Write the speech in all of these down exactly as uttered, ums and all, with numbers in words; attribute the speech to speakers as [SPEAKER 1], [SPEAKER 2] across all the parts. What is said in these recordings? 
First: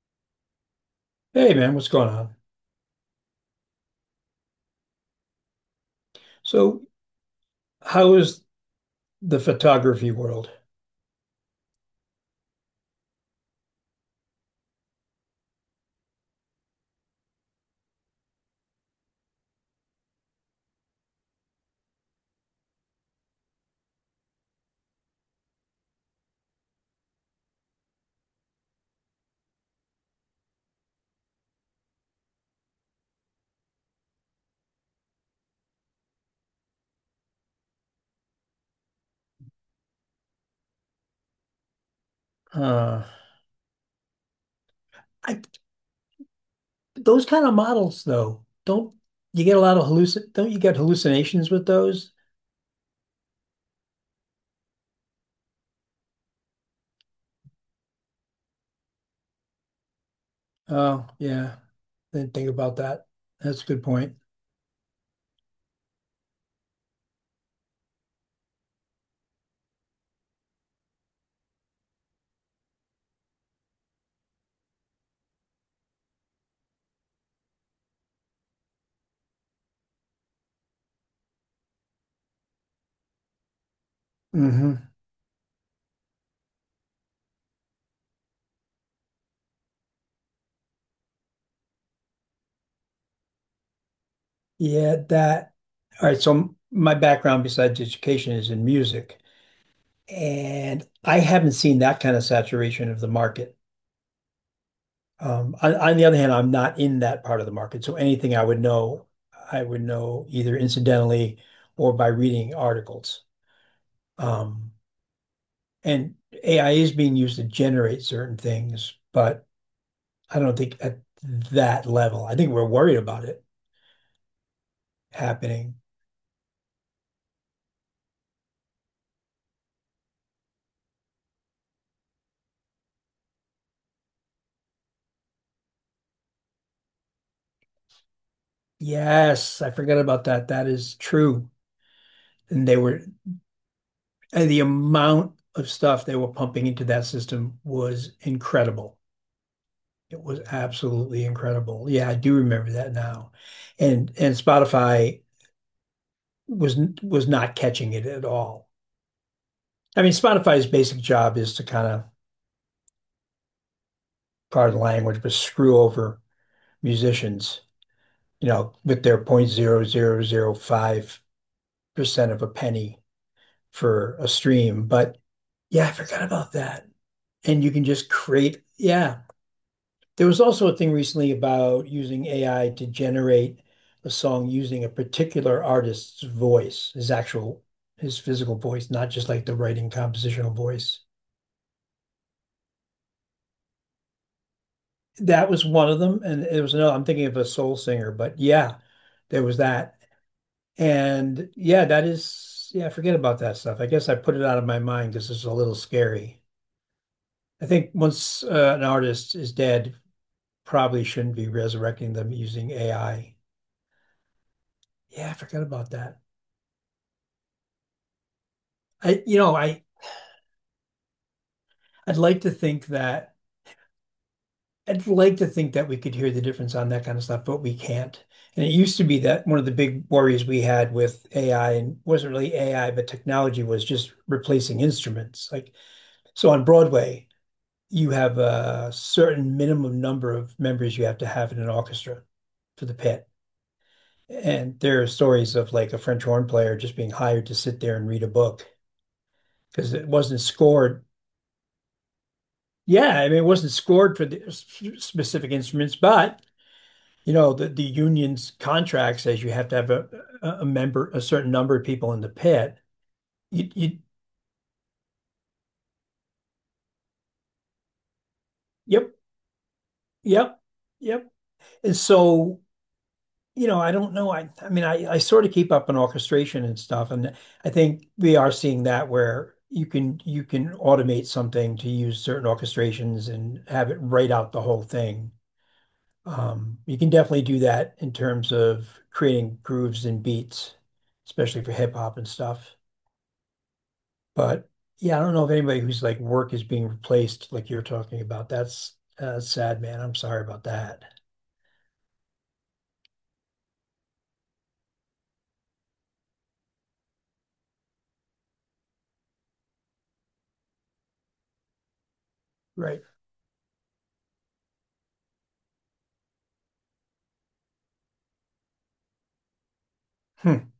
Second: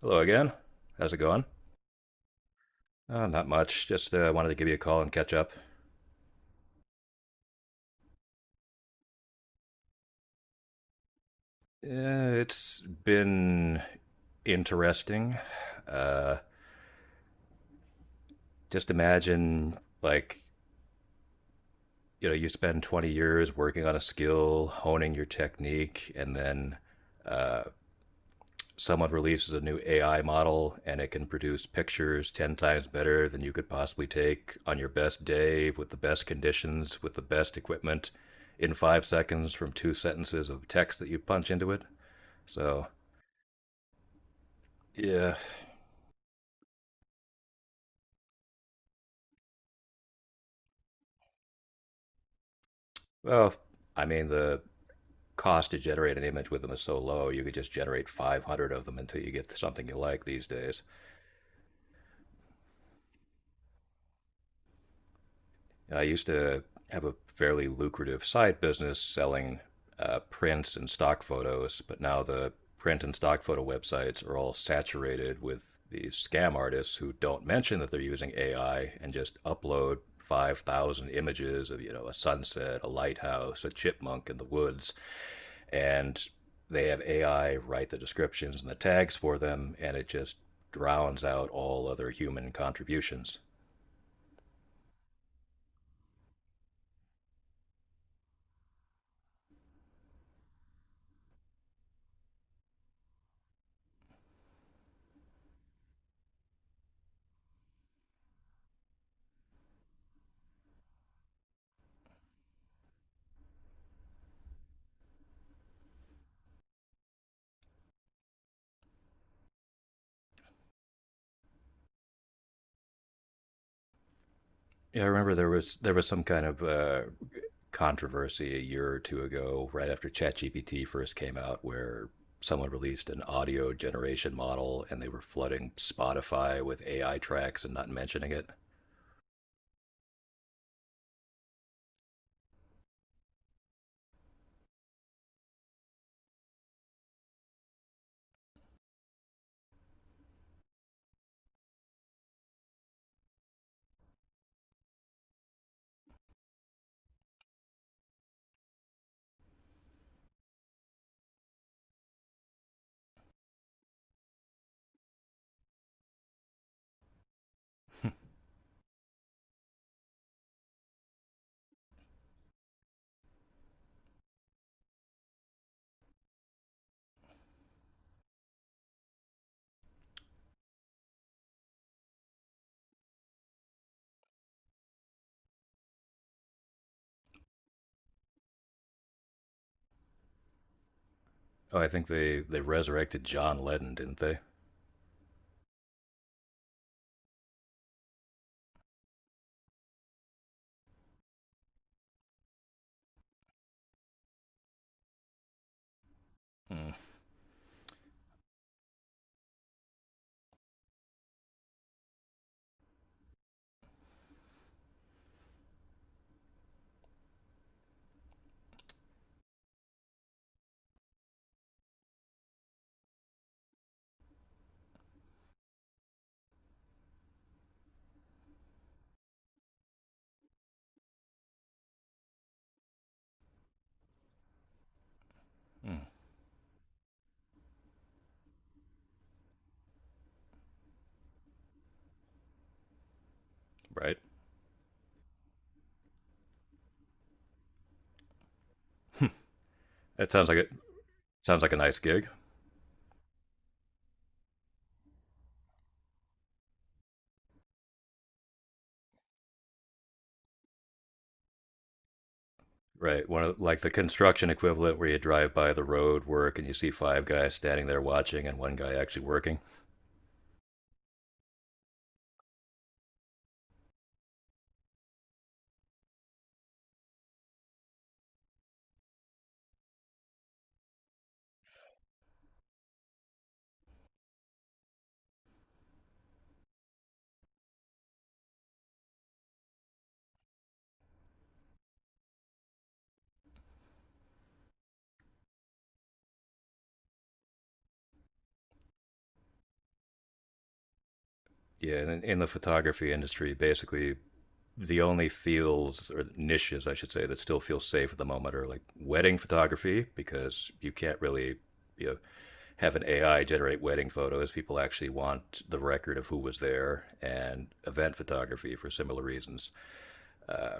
[SPEAKER 1] Hello again. How's it going?
[SPEAKER 2] Hey man, what's going on?
[SPEAKER 1] Uh, not much. Just uh, wanted to give you a call and catch up.
[SPEAKER 2] So, how is the photography world?
[SPEAKER 1] Uh, it's been interesting. Uh, just imagine, like, you know, you spend twenty years working on a skill, honing your technique, and then uh, someone releases a new A I model and it can produce pictures ten times better than you could possibly take on your best day with the best conditions, with the best equipment in five seconds from two sentences of text that you punch into it. So,
[SPEAKER 2] Uh,
[SPEAKER 1] yeah.
[SPEAKER 2] I those kind of models though, don't you get a lot of hallucin don't you get hallucinations with those?
[SPEAKER 1] Well, I mean, the cost to generate an image with them is so low, you could just generate five hundred of them until you get something you like these days.
[SPEAKER 2] Oh, yeah. Didn't think about that. That's a good point.
[SPEAKER 1] I used to have a fairly lucrative side business selling uh, prints and stock photos, but now the print and stock photo websites are all saturated with these scam artists who don't mention that they're using A I and just upload five thousand images of, you know, a sunset, a lighthouse, a chipmunk in the
[SPEAKER 2] Hmm.
[SPEAKER 1] woods, and they have A I write the descriptions and the tags for them, and it just drowns out all other human contributions.
[SPEAKER 2] Yeah, that. All right. So my background besides education is in music, and I haven't seen that kind of saturation of the market. Um, On on the other hand, I'm not in that part of the market, so anything I would know, I would know either incidentally or by reading articles. Um, And A I is being used to generate certain things, but I don't think at that level. I think we're worried about it
[SPEAKER 1] Yeah, I remember there
[SPEAKER 2] happening.
[SPEAKER 1] was there was some kind of uh, controversy a year or two ago, right after ChatGPT first came out, where someone released an audio generation model and they were flooding Spotify with A I tracks and not mentioning it.
[SPEAKER 2] Yes, I forgot about that. That is true. and They were And the amount of stuff they were pumping into that system was incredible. It was absolutely incredible. Yeah, I do remember that now. And and Spotify was was not catching it at all. I mean, Spotify's basic job is to kind of, pardon the language, but screw over musicians, you know, with their zero point zero zero zero five percent of a penny for a stream. But yeah, I forgot about that. And you can just create, yeah, there was also a thing recently about using A I to generate a song using a particular artist's voice, his actual, his physical voice, not just like the writing compositional voice.
[SPEAKER 1] Oh, I think they they resurrected John Lennon, didn't they?
[SPEAKER 2] That was one of them. And it was another, I'm thinking of a soul singer, but yeah, there was that. And yeah, that is, yeah, forget about that stuff. I guess I put it out of my mind because it's a little scary.
[SPEAKER 1] Mm,
[SPEAKER 2] I think once uh, an artist is dead, probably shouldn't be resurrecting them using A I. Yeah, I forgot about that. I, you know, I, I'd like to think that I'd like to think that we could hear the difference on that kind of stuff, but we can't. And it used to be that one of the big worries we had with A I and wasn't really A I, but technology was just replacing instruments. Like,
[SPEAKER 1] mm,
[SPEAKER 2] so on Broadway, you have a certain minimum number of members you have to have in an orchestra for the pit.
[SPEAKER 1] right.
[SPEAKER 2] And there are stories of like a French horn player just being hired to sit there and read a book because it
[SPEAKER 1] That
[SPEAKER 2] wasn't
[SPEAKER 1] sounds like it.
[SPEAKER 2] scored.
[SPEAKER 1] Sounds like a nice gig.
[SPEAKER 2] Yeah, I mean, it wasn't scored for the s- specific instruments, but you know, the, the union's contract says you have to have a, a a member, a certain number of people in the pit.
[SPEAKER 1] Right. One of
[SPEAKER 2] You,
[SPEAKER 1] like the
[SPEAKER 2] you,
[SPEAKER 1] construction equivalent where you drive by the road work and you see five guys standing there watching and one guy
[SPEAKER 2] yep,
[SPEAKER 1] actually working.
[SPEAKER 2] yep, yep. And so, you know, I don't know. I, I mean, I, I sort of keep up on orchestration and stuff, and I think we are seeing that where you can you can automate something to use certain orchestrations and have it write out the whole thing. Um, You can definitely do that in terms of creating grooves and beats, especially for hip hop and stuff. But yeah, I don't know if anybody whose like work is being replaced like you're talking about. That's uh, sad, man. I'm sorry about that.
[SPEAKER 1] Yeah, in, in the photography industry, basically the only fields or niches, I should say, that still feel safe at the moment are like wedding photography, because you can't really you know, have
[SPEAKER 2] Right.
[SPEAKER 1] an A I generate wedding photos. People actually want the record of who was there, and event photography for similar reasons.
[SPEAKER 2] Hmm.
[SPEAKER 1] Uh,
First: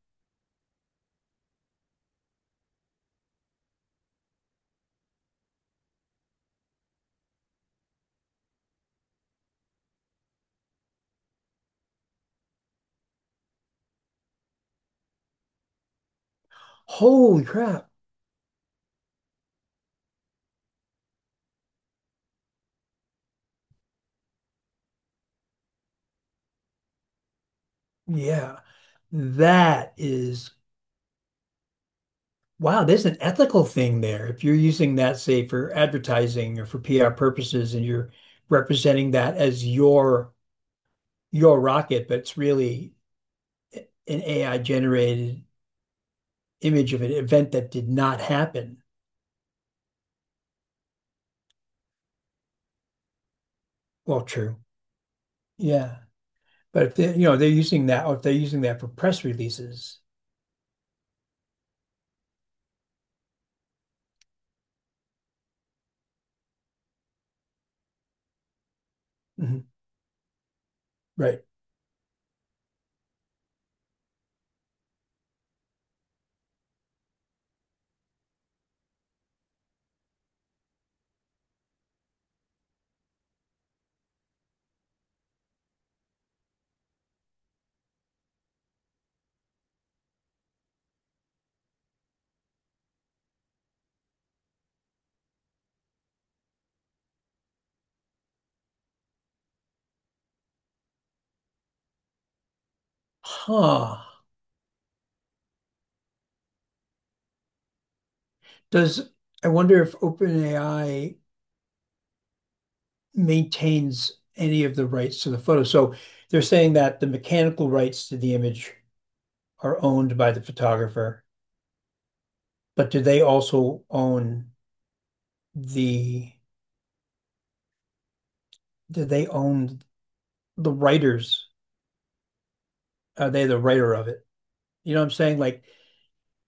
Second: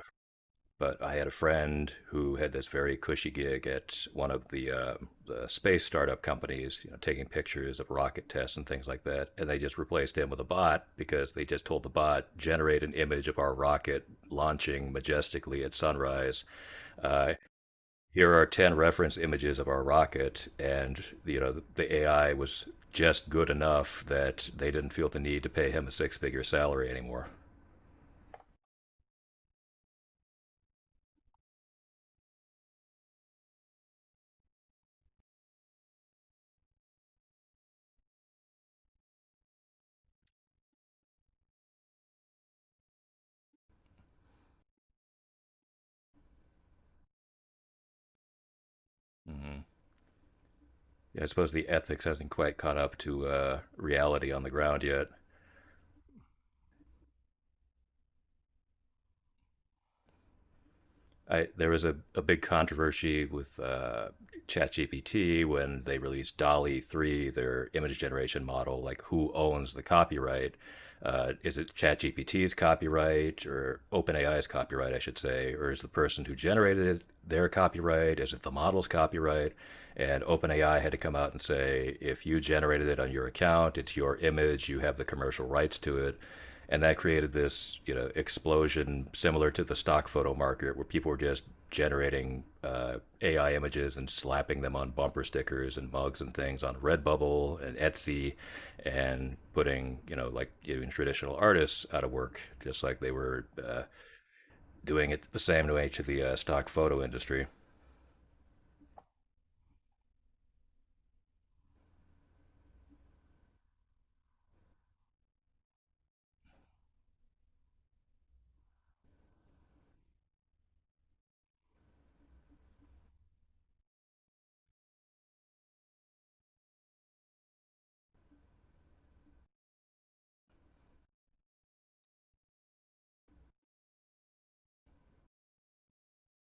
[SPEAKER 1] but I had a friend who had this very cushy gig at one of the, uh, the space startup companies, you know, taking pictures of rocket tests and things like that. And they just replaced him with a bot because they just told the bot generate an image of our rocket launching majestically at sunrise. Uh,
[SPEAKER 2] Holy crap.
[SPEAKER 1] Here are ten reference images of our rocket and you know the AI was just good enough that they didn't feel the need to pay him a six figure salary anymore.
[SPEAKER 2] Yeah. That is wow, there's an ethical thing there. If you're using that, say, for advertising or for P R purposes and you're representing that as your your rocket, but it's really an A I generated image of an event that did not happen.
[SPEAKER 1] Mm-hmm. Yeah, I suppose the ethics hasn't quite caught up to uh,
[SPEAKER 2] Well,
[SPEAKER 1] reality on the
[SPEAKER 2] true.
[SPEAKER 1] ground yet.
[SPEAKER 2] Yeah. But if they, you know, they're using that, or if they're using that for press releases,
[SPEAKER 1] I, there was a, a big controversy with uh, ChatGPT when they released DALI three, their image generation model. Like, who
[SPEAKER 2] mhm,
[SPEAKER 1] owns the copyright? Uh,
[SPEAKER 2] right?
[SPEAKER 1] is it ChatGPT's copyright or OpenAI's copyright, I should say? Or is the person who generated it their copyright? Is it the model's copyright? And OpenAI had to come out and say, if you generated it on your account, it's your image, you have the commercial rights to it. And that created this you know explosion similar to the stock photo market where people were just generating uh, A I images and slapping them on bumper stickers and mugs and things on Redbubble and Etsy, and putting you know like even traditional artists out of work, just like they were uh,
[SPEAKER 2] Huh.
[SPEAKER 1] doing it the same way to the uh, stock photo industry.
[SPEAKER 2] Does I wonder if open A I maintains any of the rights to the photo? So they're saying that the mechanical rights to the image are owned by the photographer, but do they also own the, do they own the writers? Are they the writer of it? You know what I'm saying? Like,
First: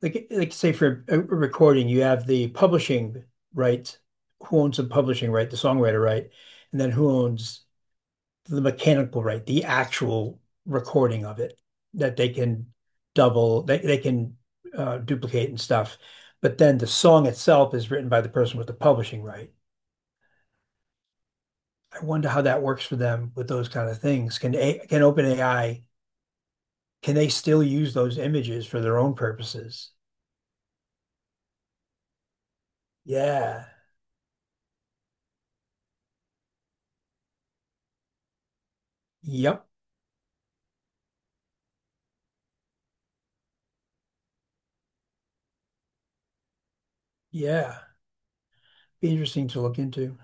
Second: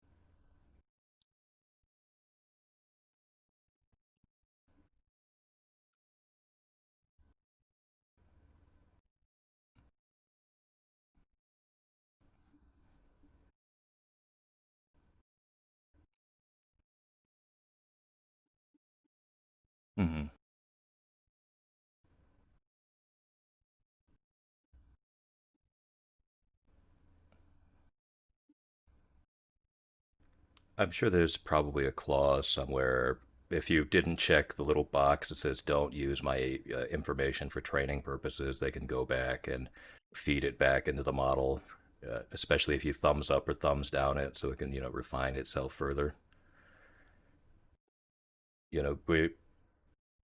[SPEAKER 2] like, like say for a recording, you have the publishing rights. Who owns the publishing right, the songwriter right, and then who owns the mechanical right, the actual recording of it that they can double, they, they can uh, duplicate and stuff. But then the song itself is written by the person with the publishing right.
[SPEAKER 1] Mm-hmm.
[SPEAKER 2] I wonder how that works for them with those kind of things. Can a can open A I can they still use those images for their own purposes?
[SPEAKER 1] I'm sure there's probably a clause somewhere.
[SPEAKER 2] Yeah.
[SPEAKER 1] If you didn't check the little box that says "Don't use my uh, information for training purposes," they can go back
[SPEAKER 2] Yep.
[SPEAKER 1] and feed it back into the model, uh, especially if you thumbs up or thumbs down it, so it can you know refine itself further.
[SPEAKER 2] Yeah.
[SPEAKER 1] You know,
[SPEAKER 2] Be
[SPEAKER 1] we
[SPEAKER 2] interesting to look into.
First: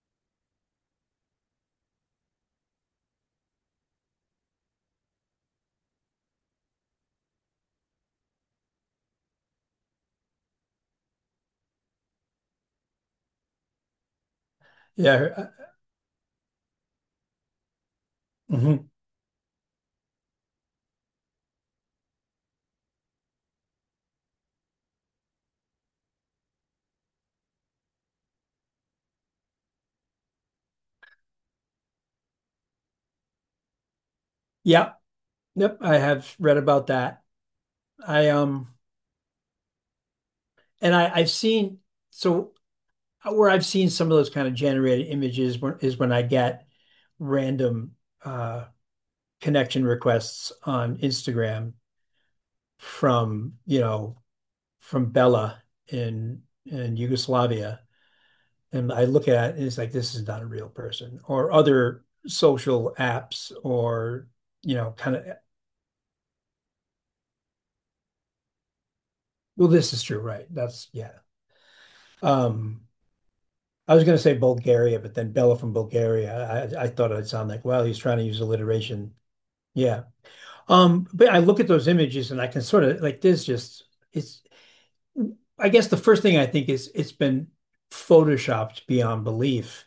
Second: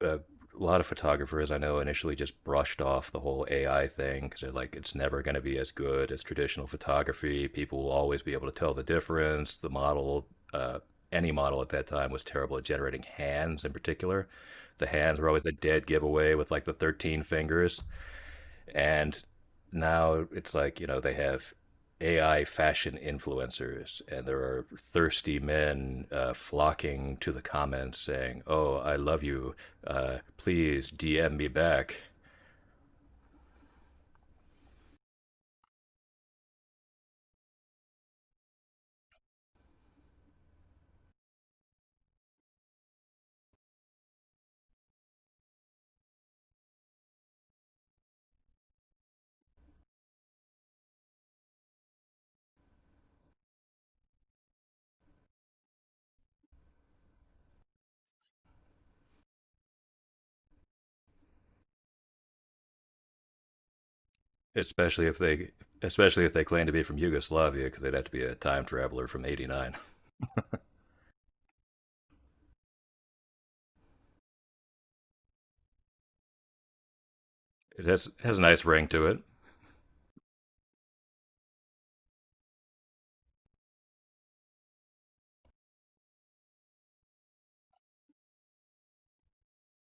[SPEAKER 1] a lot of photographers I know initially just brushed off the whole A I thing because they're like, it's never going to be as good as traditional photography. People will always be able to tell the difference. The model, uh, any model at that time, was terrible at generating hands in particular. The hands were always
[SPEAKER 2] Yeah,
[SPEAKER 1] a dead giveaway with like the thirteen fingers.
[SPEAKER 2] mhm.
[SPEAKER 1] And now it's like, you know, they have A I fashion influencers, and there are thirsty men uh, flocking to the comments saying, "Oh, I love you. Uh, please D M me back."
[SPEAKER 2] Yeah. Yep. I have read about that. I um and I I've seen so where I've seen some of those kind of generated images when, is when I get random uh connection requests on Instagram from, you know, from Bella in in Yugoslavia. And I look at it and it's like this is not a real person or other social apps or you know
[SPEAKER 1] Especially if
[SPEAKER 2] kind of.
[SPEAKER 1] they, especially if they claim to be from Yugoslavia, because they'd have to be a time traveler from
[SPEAKER 2] Well,
[SPEAKER 1] 'eighty-nine.
[SPEAKER 2] this is true, right? That's yeah. Um, I was going to say Bulgaria, but then Bella from Bulgaria. I, I thought I'd sound like, well,
[SPEAKER 1] It
[SPEAKER 2] he's
[SPEAKER 1] has
[SPEAKER 2] trying to
[SPEAKER 1] has
[SPEAKER 2] use
[SPEAKER 1] a nice ring to
[SPEAKER 2] alliteration.
[SPEAKER 1] it.
[SPEAKER 2] Yeah. Um, but I look at those images and I can sort of like there's just it's. I guess the first thing I think is it's been photoshopped beyond belief,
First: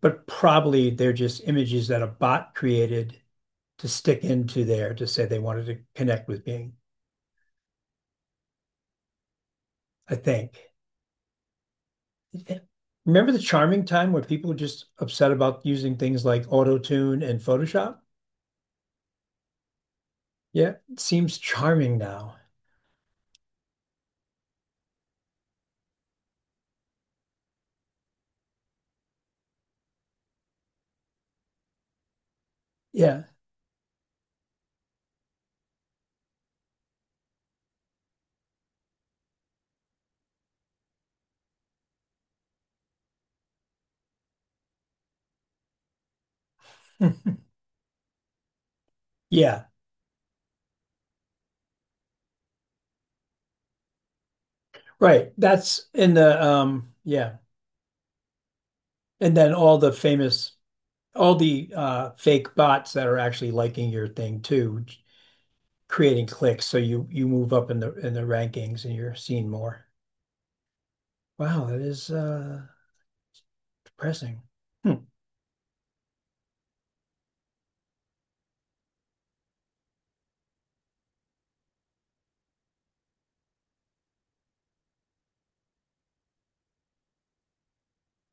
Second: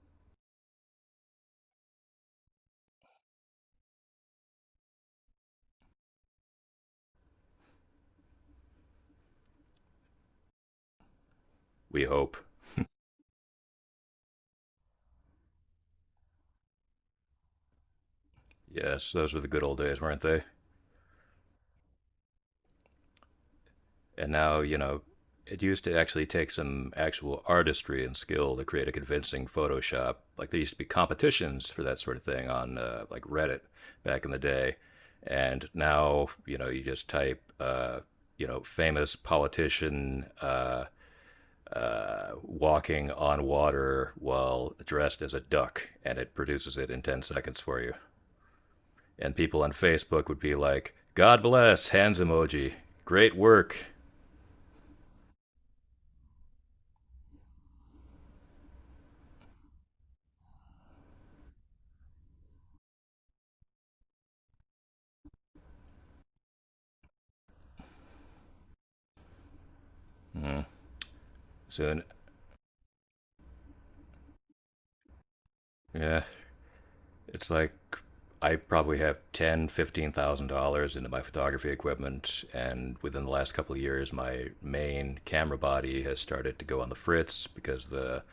[SPEAKER 2] but probably they're just images that a bot created to stick into there to say they wanted to connect with being. I think.
[SPEAKER 1] We hope.
[SPEAKER 2] Remember the charming time where people were just upset about using things like Auto-Tune and Photoshop?
[SPEAKER 1] Yes, those were the good old days, weren't they?
[SPEAKER 2] Yeah, it seems charming now.
[SPEAKER 1] And now, you know, it used to actually take some actual artistry and skill to create a convincing Photoshop. Like there used to be competitions for that sort of thing on uh, like
[SPEAKER 2] Yeah.
[SPEAKER 1] Reddit back in the day, and now you know you just type uh, you know famous politician uh, uh, walking on water while dressed as a duck, and it produces it in ten seconds for you. And people
[SPEAKER 2] Yeah,
[SPEAKER 1] on Facebook would be like, "God bless hands emoji, great work."
[SPEAKER 2] right. That's in the um yeah. And then all the famous all the uh fake bots that are actually liking your thing too, creating clicks so you you move up in the in the rankings and you're seen more.
[SPEAKER 1] Hmm.
[SPEAKER 2] Wow, that
[SPEAKER 1] Soon,
[SPEAKER 2] is uh depressing. Hmm.
[SPEAKER 1] yeah, it's like I probably have ten, thousand dollars, fifteen thousand dollars into my photography equipment, and within the last couple of years, my main camera body has started to go on the fritz because the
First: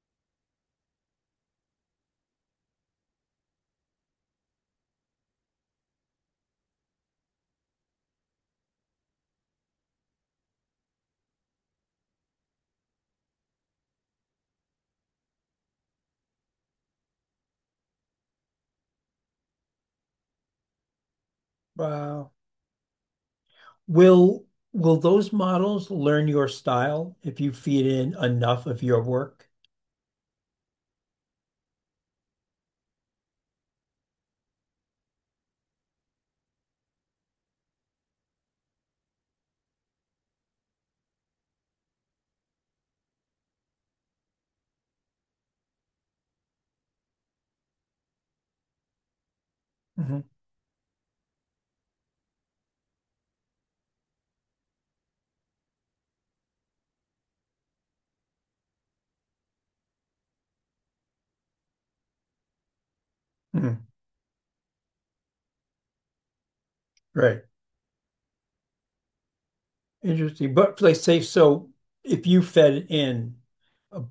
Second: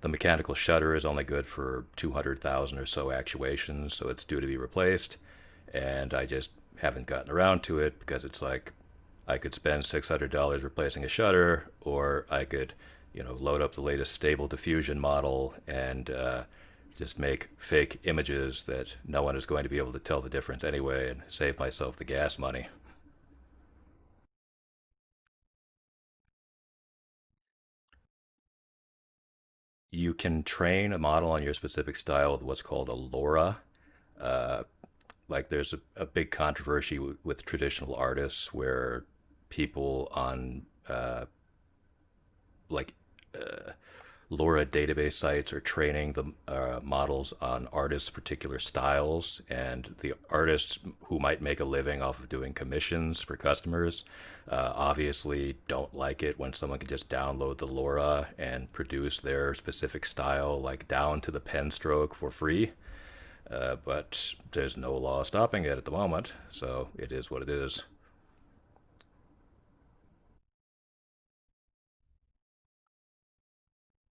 [SPEAKER 1] the mechanical shutter is only good for two hundred thousand or so actuations, so it's due to be replaced. And I just haven't gotten around to it because it's like I could spend six hundred dollars replacing a shutter, or I could, you know, load up the latest stable diffusion model and uh, just make fake images that no one is going to be able to tell the difference anyway and save myself the
[SPEAKER 2] Wow.
[SPEAKER 1] gas money.
[SPEAKER 2] Will will those models learn your style if you feed in enough of your work?
[SPEAKER 1] You can train a model on your specific style with what's called a LoRa. Uh, like there's a, a big controversy w- with traditional artists where people on uh, like LoRa database sites are training the uh, models on artists' particular styles, and the
[SPEAKER 2] Hmm.
[SPEAKER 1] artists who might make a living off of doing commissions for customers uh, obviously don't like it when someone can just download the LoRa and produce their specific style, like down to the pen stroke, for free. Uh, but there's no law stopping it at the moment, so it is what
[SPEAKER 2] Right.
[SPEAKER 1] it is.
[SPEAKER 2] Interesting. But like say so if you fed in a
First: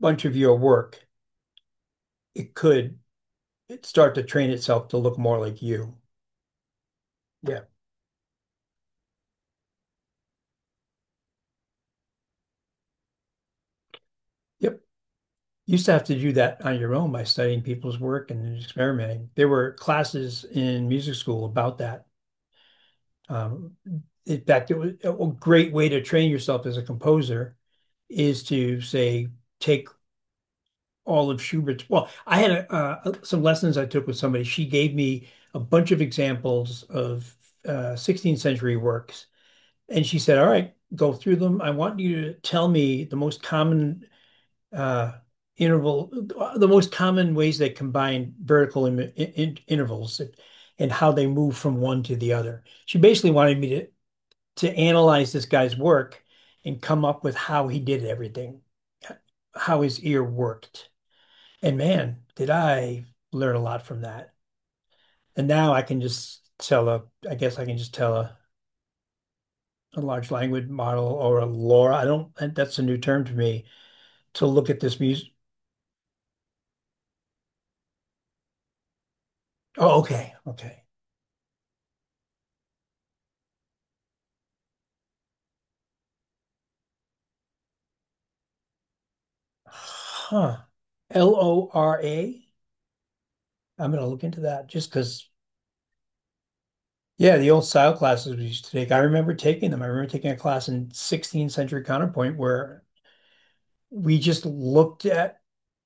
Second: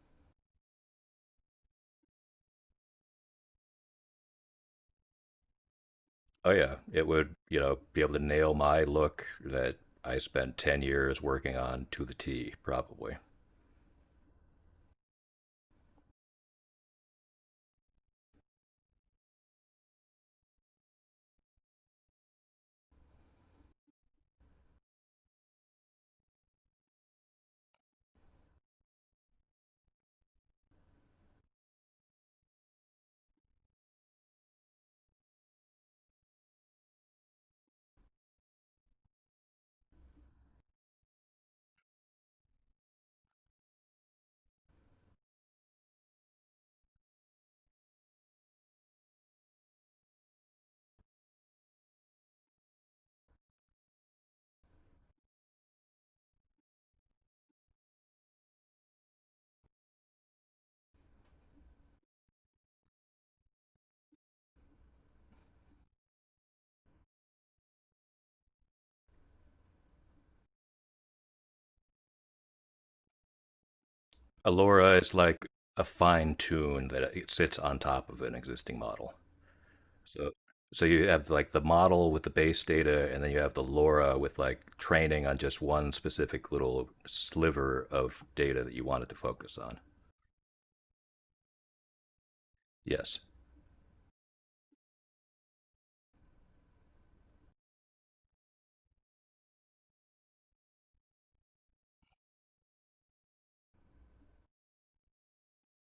[SPEAKER 2] bunch of your work, it could it start to train itself to look more like you.
[SPEAKER 1] Oh yeah, it would, you
[SPEAKER 2] Yeah.
[SPEAKER 1] know, be able to nail my look that I spent ten years working on to the T, probably.
[SPEAKER 2] Yep. You used to have to do that on your own by studying people's work and experimenting. There were classes in music school about that. Um, in fact, it was a great way to train yourself as a composer is to say take all of Schubert's. Well, I had a, uh, some lessons I took with somebody. She gave me a bunch of examples of uh, sixteenth century works, and she said, "All right, go through them. I want you to tell me the most common uh, interval, the most common ways they combine vertical in, in, in intervals." And how they move from one to the other. She basically wanted me to to analyze this guy's work and come up with how he did everything, how his ear worked. And man, did I learn a lot from that. And now I can just tell a, I guess I can just tell a, a large language model or a LoRA. I don't, that's a new term to me to look at this
[SPEAKER 1] Allura is
[SPEAKER 2] music.
[SPEAKER 1] like a fine tune that it sits on top of an existing model.
[SPEAKER 2] Oh,
[SPEAKER 1] So
[SPEAKER 2] okay. Okay.
[SPEAKER 1] so you have like the model with the base data and then you have the LoRa with like training on just one specific little sliver of data that you wanted to focus on.
[SPEAKER 2] Huh. L O R A.
[SPEAKER 1] Yes.
[SPEAKER 2] I'm going to look into that just because, yeah, the old style classes we used to take. I remember taking them. I remember taking a class in sixteenth century counterpoint where we just looked at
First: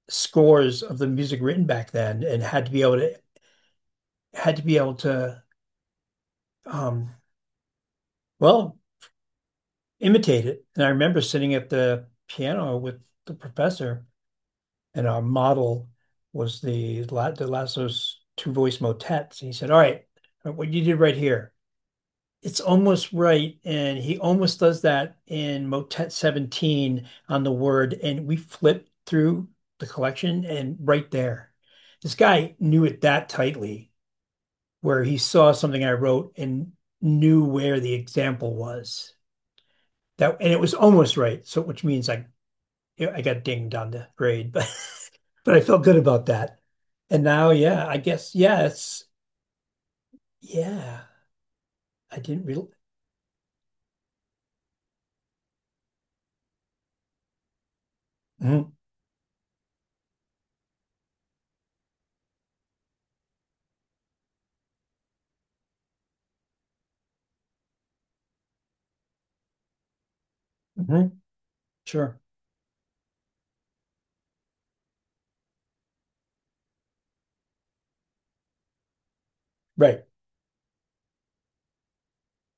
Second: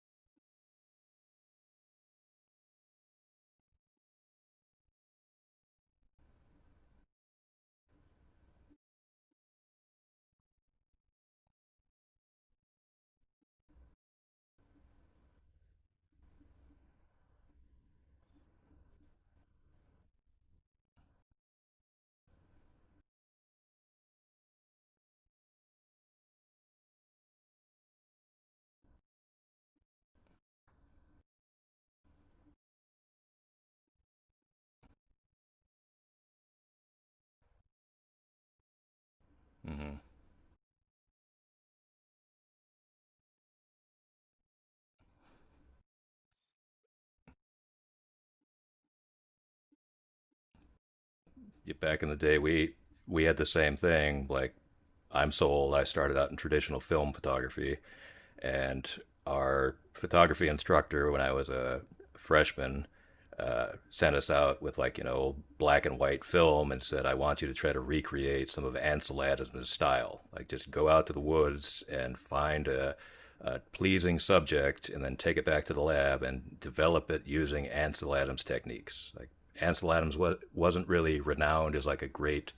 [SPEAKER 2] scores of the music written back then and had to be able to had to be able to um well imitate it. And I remember sitting at the piano with the professor and our model was the La- the Lasso's two voice motets. And he said, all right, what you did right here, it's almost right, and he almost does that in Motet seventeen on the word, and we flip through the collection and right there. This guy knew it that tightly, where he saw something I wrote and knew where the example was.
[SPEAKER 1] Mhm.
[SPEAKER 2] That and it was almost right, so which means I I got dinged on the grade, but but I felt good about that. And now, yeah, I guess, yeah, it's yeah.
[SPEAKER 1] Yeah, back in the
[SPEAKER 2] I
[SPEAKER 1] day
[SPEAKER 2] didn't really.
[SPEAKER 1] we we had the same thing like I'm sold. I started out in traditional film photography.
[SPEAKER 2] Mhm,
[SPEAKER 1] And our photography instructor, when I was a freshman, uh, sent us out with like you know black and white film and said, "I want you to try to recreate some of Ansel Adams' style. Like just go out to the
[SPEAKER 2] mhm,
[SPEAKER 1] woods and
[SPEAKER 2] sure,
[SPEAKER 1] find a, a pleasing subject, and then take it back to the lab and develop it using Ansel Adams techniques. Like Ansel
[SPEAKER 2] right.
[SPEAKER 1] Adams wasn't really renowned as like a great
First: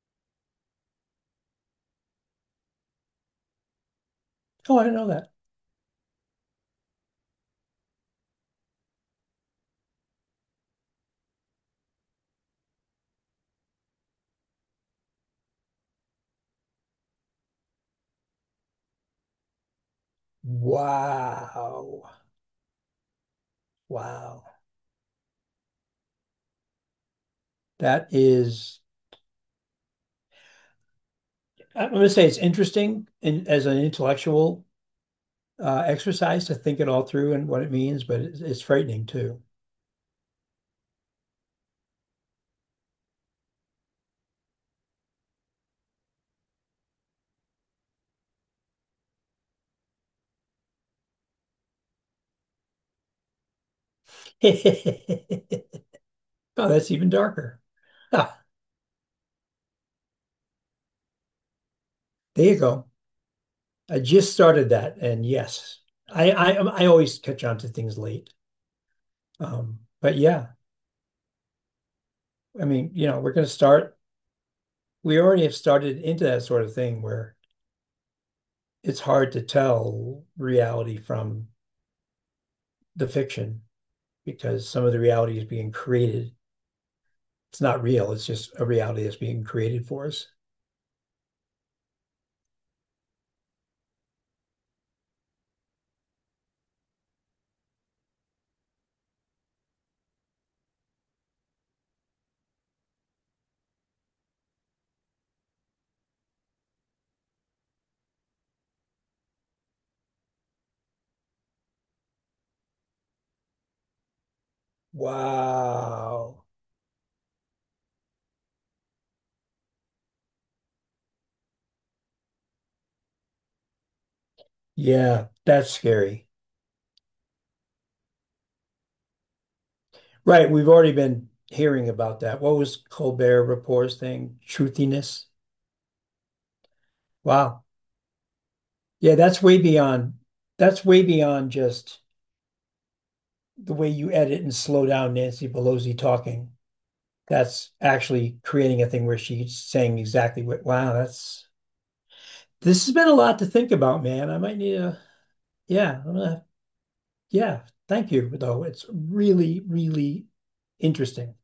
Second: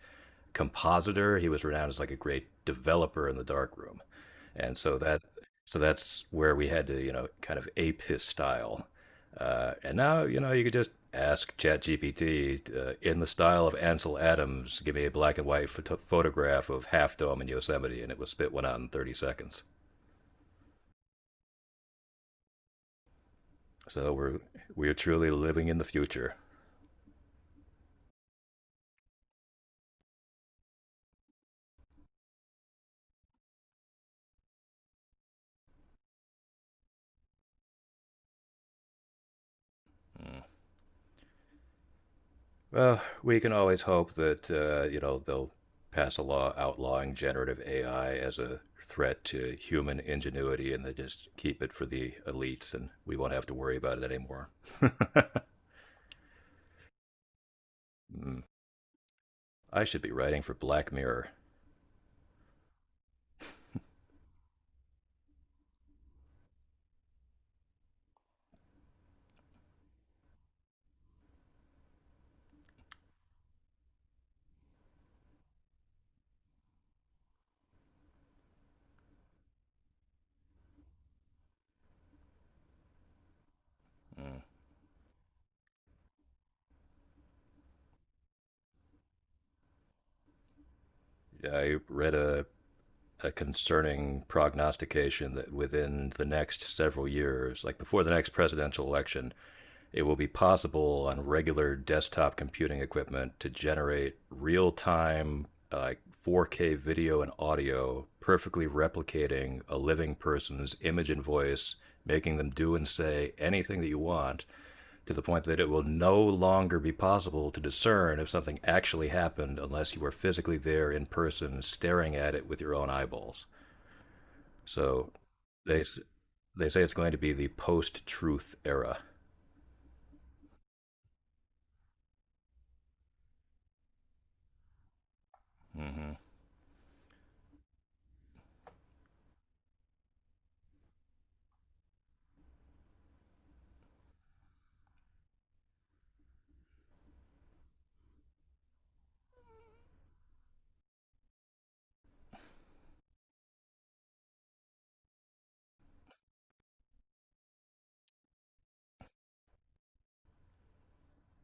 [SPEAKER 1] compositor. He was renowned as like a great developer in the darkroom, and
[SPEAKER 2] Oh, I didn't
[SPEAKER 1] so
[SPEAKER 2] know
[SPEAKER 1] that
[SPEAKER 2] that.
[SPEAKER 1] so that's where we had to you know kind of ape his style. Uh, and now you know you could just ask ChatGPT uh, in the style of Ansel Adams, give me a black and white photo- photograph of Half Dome in Yosemite, and it would spit one out in thirty seconds.
[SPEAKER 2] Wow.
[SPEAKER 1] So we're
[SPEAKER 2] Wow.
[SPEAKER 1] we're truly living in the future.
[SPEAKER 2] That is, I'm going to say it's interesting in, as an intellectual uh, exercise to think it all through and what it means, but it's, it's frightening too.
[SPEAKER 1] Well, we can always hope that uh, you know they'll pass a law outlawing generative A I as a threat to human ingenuity, and they just keep it for the elites, and we won't have to worry about it anymore.
[SPEAKER 2] Oh, that's even darker. Ah,
[SPEAKER 1] Mm. I should be writing for Black Mirror.
[SPEAKER 2] there you go. I just started that, and yes, I I, um, I always catch on to things late. Um, but yeah, I mean, you know, we're going to start. We already have started into that sort of thing where it's hard to tell reality from the fiction,
[SPEAKER 1] Mm.
[SPEAKER 2] because some of the reality is being created. It's not real, it's just a reality that's being created for us.
[SPEAKER 1] I read a a concerning prognostication that within the next several years, like before the next presidential election, it will be possible on regular desktop computing equipment to generate real time uh, four K video and audio, perfectly replicating a living person's image and voice, making them do and say anything that you want, to the point that it will no
[SPEAKER 2] Wow.
[SPEAKER 1] longer be possible to discern if something actually happened unless you were physically there in person, staring at it with your own eyeballs. So
[SPEAKER 2] Yeah, that's
[SPEAKER 1] they
[SPEAKER 2] scary.
[SPEAKER 1] they say it's going to be the post-truth era.
[SPEAKER 2] Right. We've already been hearing about that. What was Colbert Report's thing? Truthiness.
[SPEAKER 1] Mm-hmm.
[SPEAKER 2] Wow. Yeah, that's way beyond that's way beyond just the way you edit and slow down Nancy Pelosi talking. That's actually creating a thing where she's saying exactly what wow, that's this has been a lot to think about, man. I might need a yeah, I'm gonna have Yeah, thank you, though. It's really, really interesting.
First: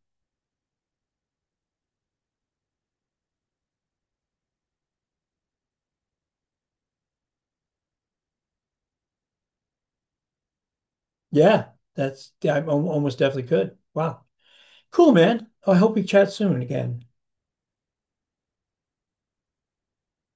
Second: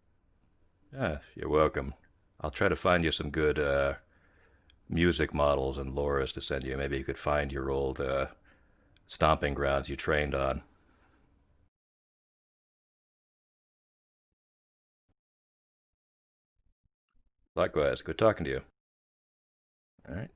[SPEAKER 1] Ah, you're welcome. I'll try to find you some good uh, music models and lures to send you. Maybe you could find your old uh, stomping grounds you trained on.
[SPEAKER 2] Yeah, that's, yeah, I almost definitely could. Wow. Cool, man. I hope we chat soon again.
[SPEAKER 1] Likewise, good talking to you. All right.